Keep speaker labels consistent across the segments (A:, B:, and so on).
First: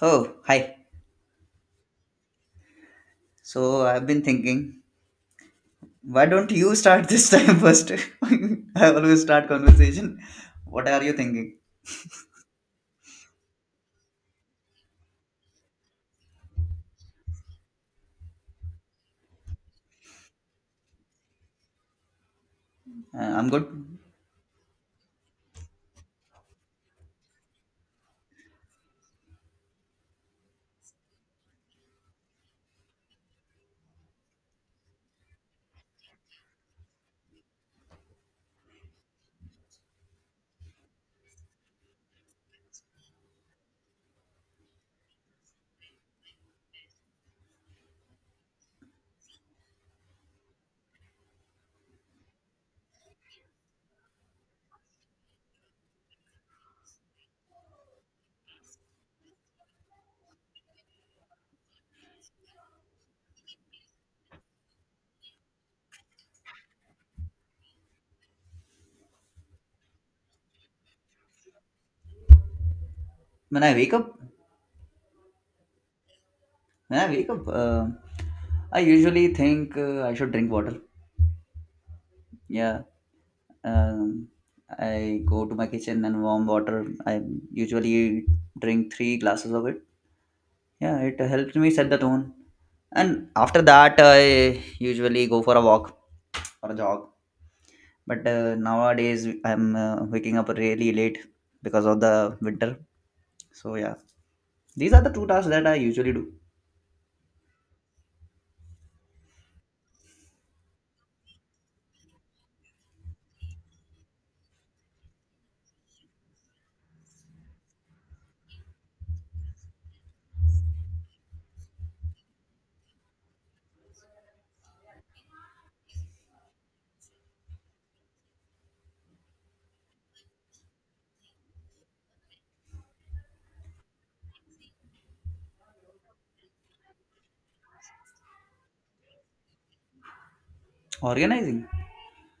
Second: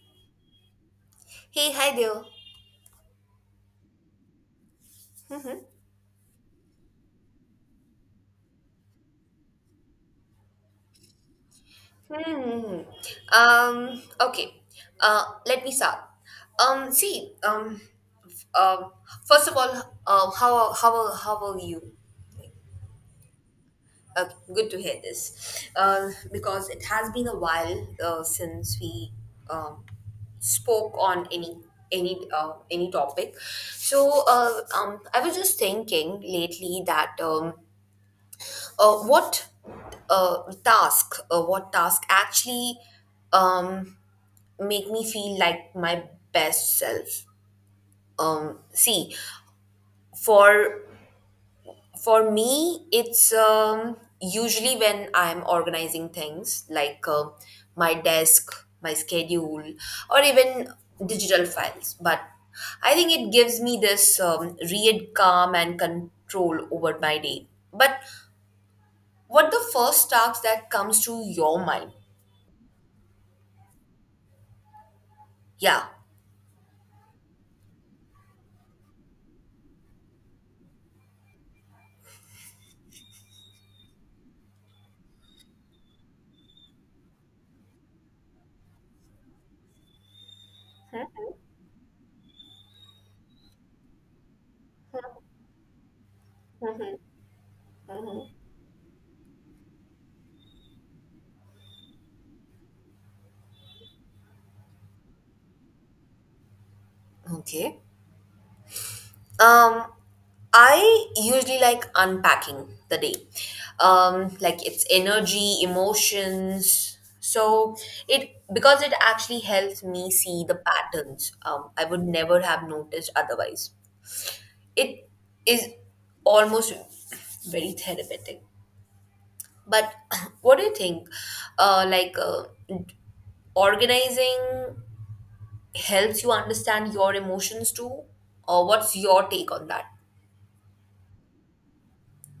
A: Oh, hi.
B: Hey, hi there.
A: So I've been thinking, why don't you start this time first? I always start conversation. What are you thinking?
B: Hmm. Okay. Let me start. Um. See. Um. f- Um. First of all, how are you?
A: I'm good.
B: Good to hear this. Because it has been a while since we um spoke on any any topic. So I was just thinking lately that uh, what what task actually um, make me feel like my best self. See For me, it's usually when I'm organizing things like my desk, my schedule, or even digital files. But I think it gives me this real calm and control over my day. But what the first task that comes to your mind?
A: When I wake up,
B: Yeah.
A: when I wake up, I usually think I should drink water. Yeah. Um, I go to my kitchen and warm water. I usually drink 3 glasses of it. Yeah, it helps me set the tone. And after that, I usually go for a walk or a jog but nowadays I'm waking up really late because of the winter, so yeah, these are the two tasks that I usually do.
B: Okay. Um, I usually like unpacking the day. Like its energy, emotions. So it because it actually helps me see the patterns I would never have noticed otherwise. It is almost very therapeutic. But what do you think? Uh, like uh, Organizing helps you understand your emotions too, or what's your take on that?
A: Organizing,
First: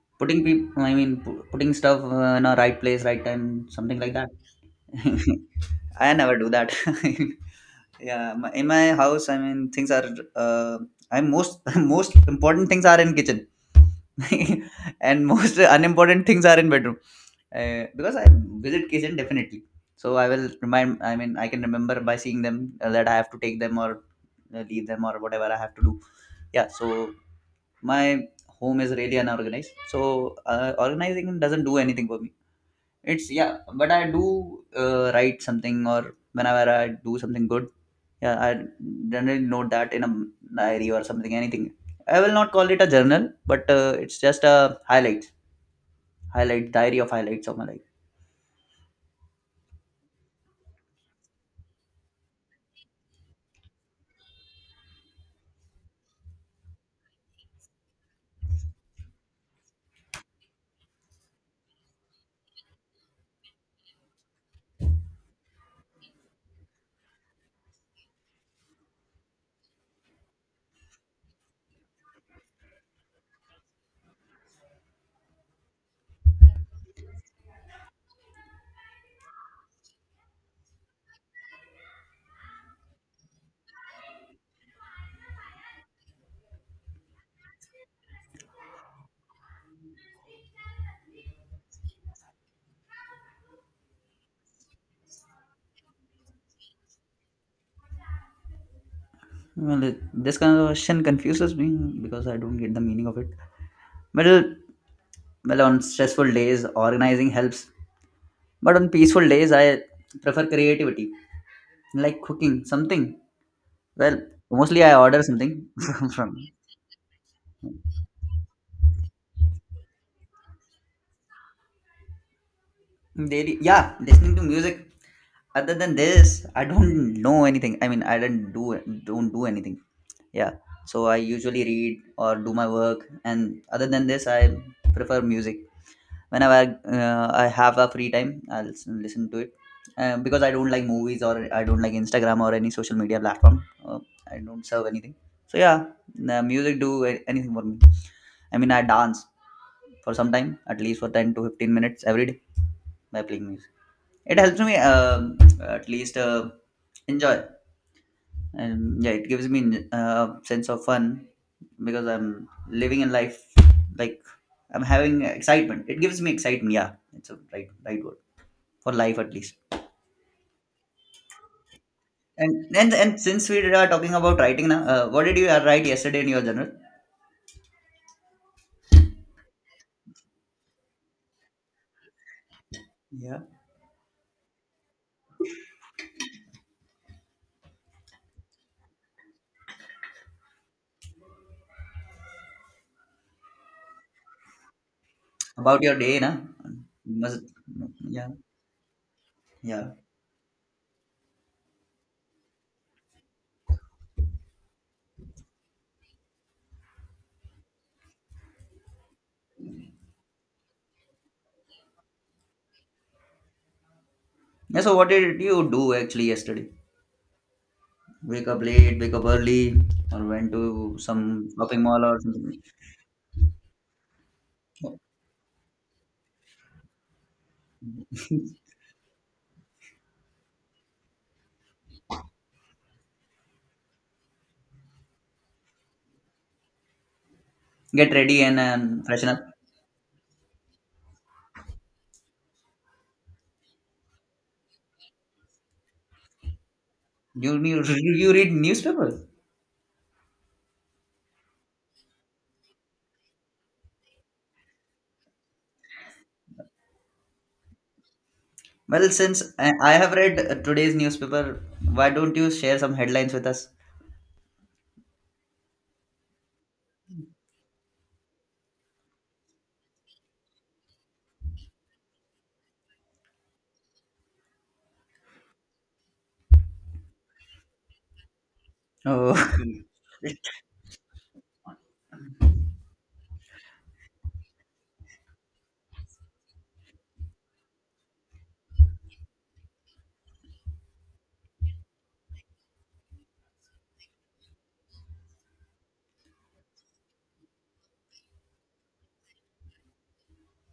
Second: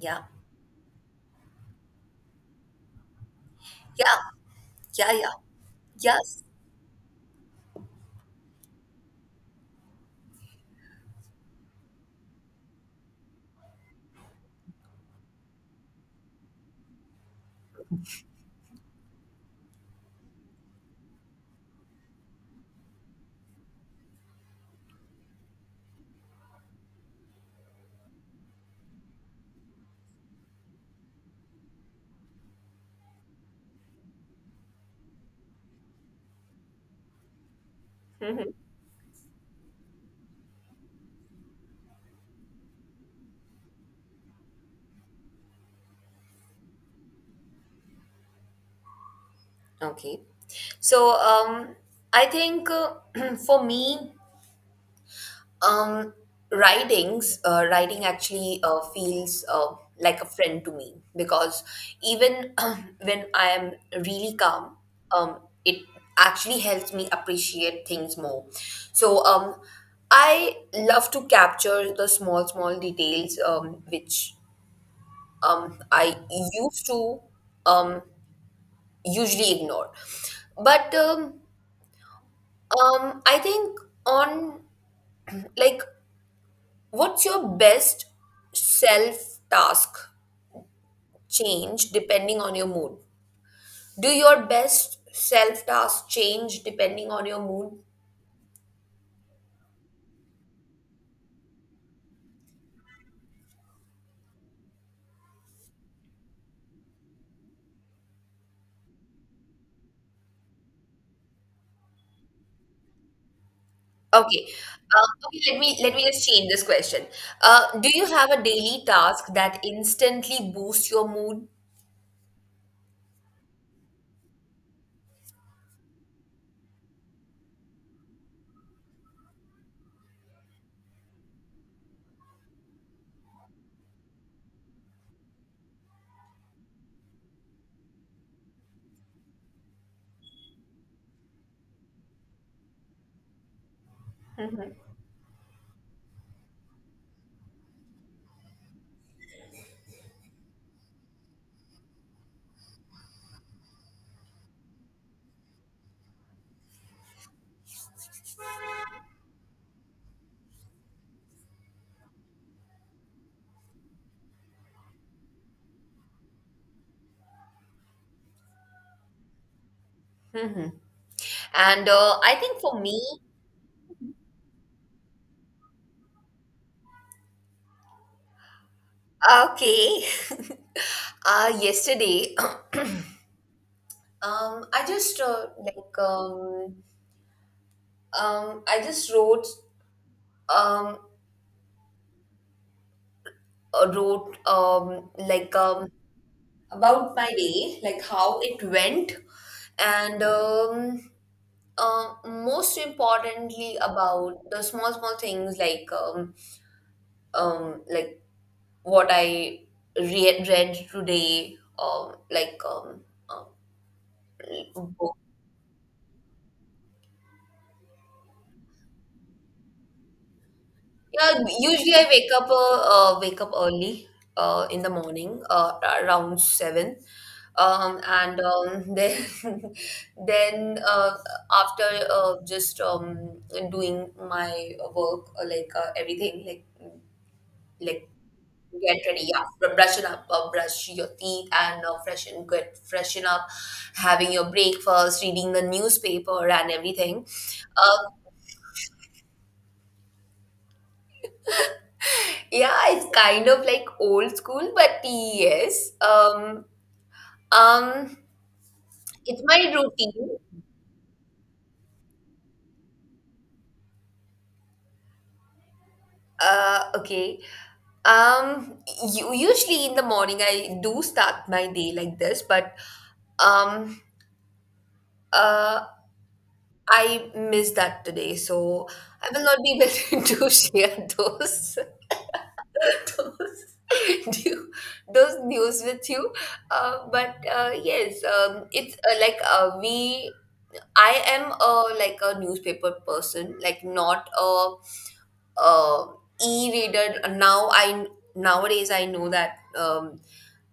B: Yeah.
A: putting people, I mean putting stuff in a right place, right time, something like
B: Yeah,
A: that.
B: yeah, yeah.
A: I never
B: Yes.
A: do that. Yeah, in my house, I mean, things are. Uh, I'm most most important things are in kitchen, and most unimportant things are in bedroom. Because I visit kitchen definitely, so I will remind. I mean, I can remember by seeing them that I have to take them or leave them or whatever I have to do. Yeah, so my home is really unorganized. So organizing doesn't do anything for me. It's yeah, but I do write something or whenever I do something good, yeah,
B: Mhm.
A: I generally note that in a diary or something, anything. I will not call it a journal, but it's just a highlights, highlight diary of highlights of my life.
B: Okay. So I think for me, um, writing actually feels like a friend to me, because even when I am really calm, um, it actually helps me appreciate things more. So I love to capture the small, small details which I used to um, usually ignore. But I think on like What's your best self task change depending on your mood? Do your best self task change depending on your mood?
A: Well, this kind of question confuses me because I don't get the meaning of it. Well, well, on stressful days, organizing helps, but on peaceful days, I prefer creativity, like cooking something. Well,
B: Okay.
A: mostly I order
B: Okay,
A: something
B: let me just
A: from.
B: change this question. Do you have a daily task that instantly boosts your mood?
A: Daily, yeah, listening to music. Other than this, I don't know anything. I mean, I don't do anything. Yeah, so I usually read or do my work, and other than this, I prefer music. Whenever I have a free time, I'll listen to it. Because I don't like movies or I don't like Instagram or any social media platform. I don't serve anything. So yeah, the music do anything for me. I mean, I dance for some time, at least for 10 to 15 minutes every day by playing music. It helps me at least enjoy, and yeah, it gives me sense of fun because I'm living in life like I'm having excitement. It gives me excitement. Yeah, it's a right word for life at least.
B: And I think
A: And
B: for
A: and
B: me
A: and since we are talking about writing now, what did you write yesterday in your journal?
B: Okay. Yesterday,
A: Yeah,
B: Um, I just uh, like um, I just wrote, um, uh, wrote um, like
A: about
B: um,
A: your day, na?
B: about
A: You
B: my
A: must,
B: day, like
A: yeah,
B: how it went,
A: yeah.
B: and most importantly about the small, small things, like um, like what I read today.
A: Yeah, so
B: Um,
A: what did you do actually yesterday? Wake up late, wake up early, or went to
B: Yeah,
A: some shopping
B: usually
A: mall
B: I
A: or
B: wake up,
A: something?
B: wake up early in the morning, around 7, and then then uh, after just doing my work, like everything, like like
A: Get ready and
B: get ready,
A: freshen up.
B: yeah, brushing up, brush your teeth and freshen get freshen up, having your breakfast, reading the newspaper and everything.
A: You
B: Uh,
A: you read newspaper.
B: Yeah, it's kind of like old school, but yes. Um,
A: Well, since
B: it's my
A: I have read
B: routine.
A: today's newspaper, why don't you share some headlines with us?
B: Okay. Um, Usually in the morning I do start my day like this, but um, uh, I missed that today, so I
A: Oh,
B: will not be able to share those those those news with you. But Yes, it's like we I am a like a newspaper person, like not a, uh e-reader. Nowadays I know that um,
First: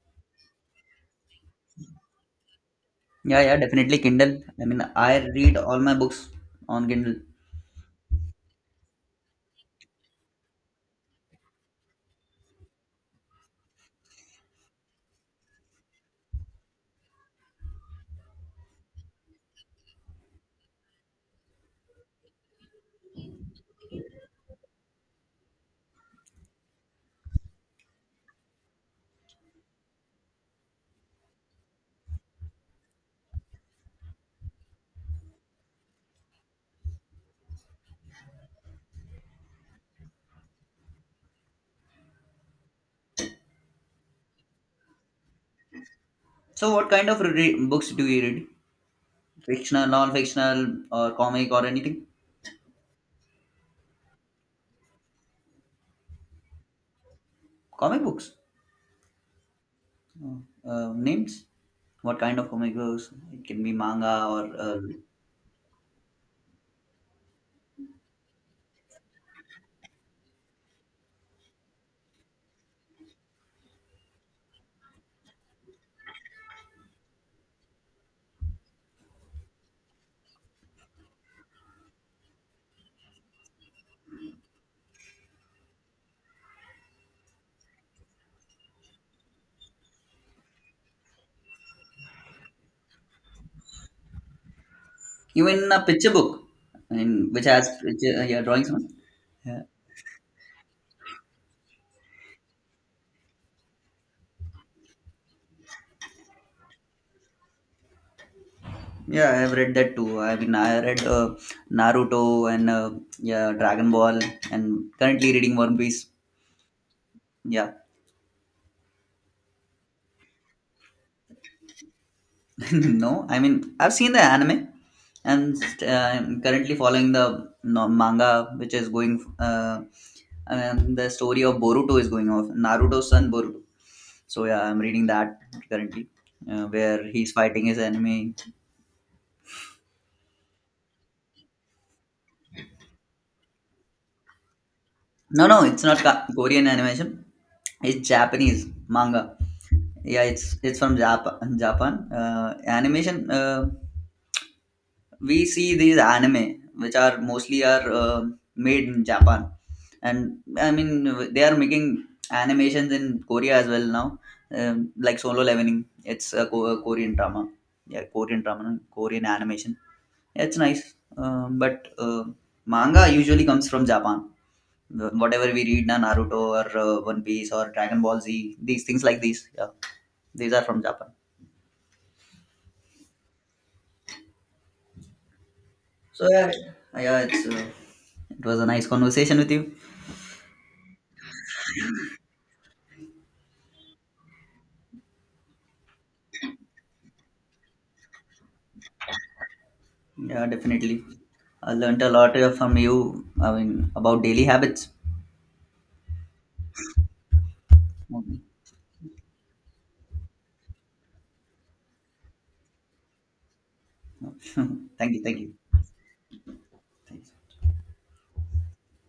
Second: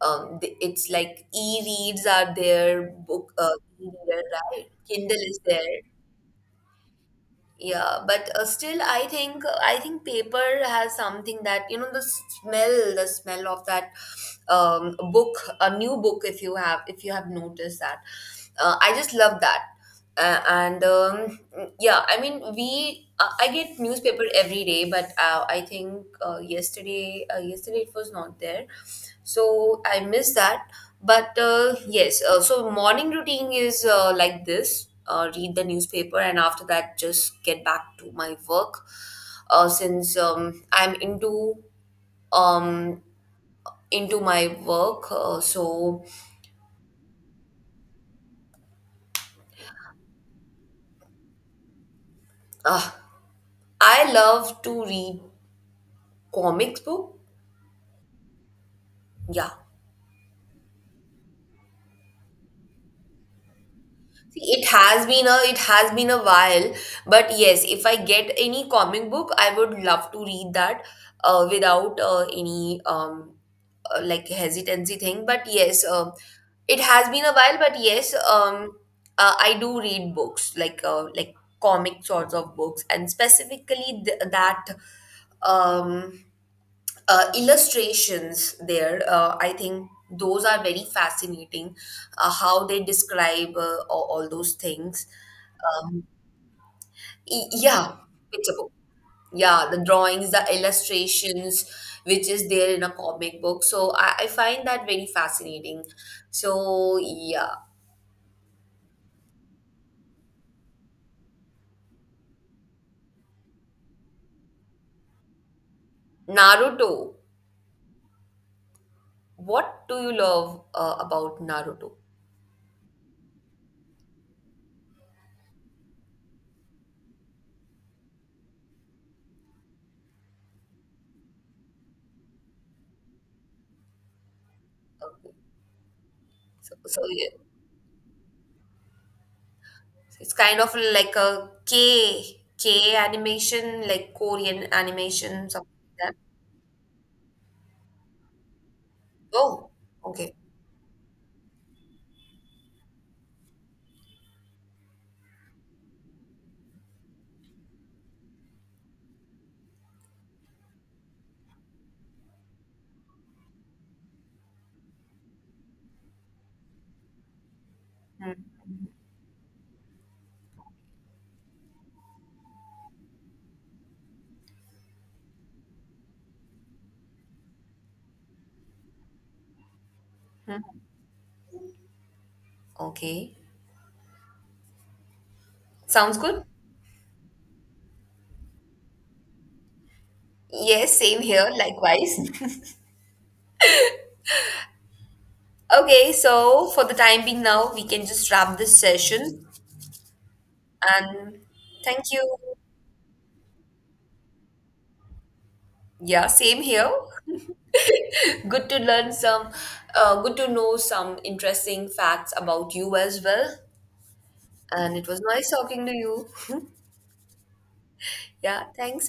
B: um, th- it's like e-reads are there, book
A: yeah, yeah, definitely
B: e-reader,
A: Kindle. I
B: right?
A: mean, I
B: Kindle is
A: read
B: there.
A: all my books on Kindle.
B: Yeah, but still, I think paper has something that, you know, the smell of that book, a new book. If you have noticed that, I just love that. And Yeah, I mean, we I get newspaper every day, but I think yesterday, yesterday it was not there, so I miss that. But Yes, so morning routine is like this: read the newspaper, and after that, just get back to my work. Since I'm um, into my work,
A: So, what kind of books do you read? Fictional, non-fictional, or comic, or anything?
B: uh, I love to read comics book.
A: Comic books.
B: Yeah.
A: Oh, names? What kind of comic books? It can be manga or
B: See, it has been a while, but yes, if I get any comic book, I would love to read that without any hesitancy thing. But yes, it has been a while. But yes, I do read books like comic sorts of books, and specifically that um illustrations there, I think those are very fascinating, how they describe, all those things.
A: even a
B: um,
A: picture book, I mean, which has
B: yeah,
A: picture, yeah,
B: picture,
A: drawings on.
B: yeah, the drawings, the illustrations which is there in a comic book, so I find that very fascinating. So yeah.
A: Yeah, I've read that too. I mean, I read Naruto and yeah, Dragon Ball, and currently reading One Piece.
B: Naruto,
A: Yeah,
B: what do you love about Naruto?
A: no, I mean, I've seen the anime, and uh, I'm currently following the no, manga, which is going. And the story of Boruto is going off. Naruto's son Boruto. So yeah, I'm reading that currently,
B: So
A: where
B: yeah,
A: he's fighting his enemy.
B: it's kind of like a K animation, like Korean
A: No,
B: animation,
A: no,
B: something
A: it's not
B: like that.
A: Korean animation. It's Japanese manga.
B: Oh,
A: Yeah,
B: okay.
A: it's from Japan. Japan animation. We see these anime, which are mostly are made in Japan, and I mean they are making animations in Korea as well now, like Solo Leveling. It's a, a Korean drama. Yeah, Korean drama, no, Korean animation. Yeah, it's nice, but manga usually comes from Japan. Whatever we read now, Naruto or One Piece or Dragon Ball Z, these things like these. Yeah, these are from Japan.
B: Okay, sounds
A: So
B: good.
A: yeah, yeah, it's it was a nice conversation with you.
B: Yes, same here, likewise. Okay, so for the time being now, we can just wrap this session.
A: Yeah, definitely.
B: And
A: I learned
B: thank
A: a lot
B: you.
A: from you. I mean, about daily habits.
B: Yeah, same here.
A: Okay.
B: Good to learn some, good to know some interesting facts about you as well. And it
A: Thank
B: was
A: you, thank
B: nice
A: you.
B: talking to you.
A: Thank you.
B: Yeah, thanks.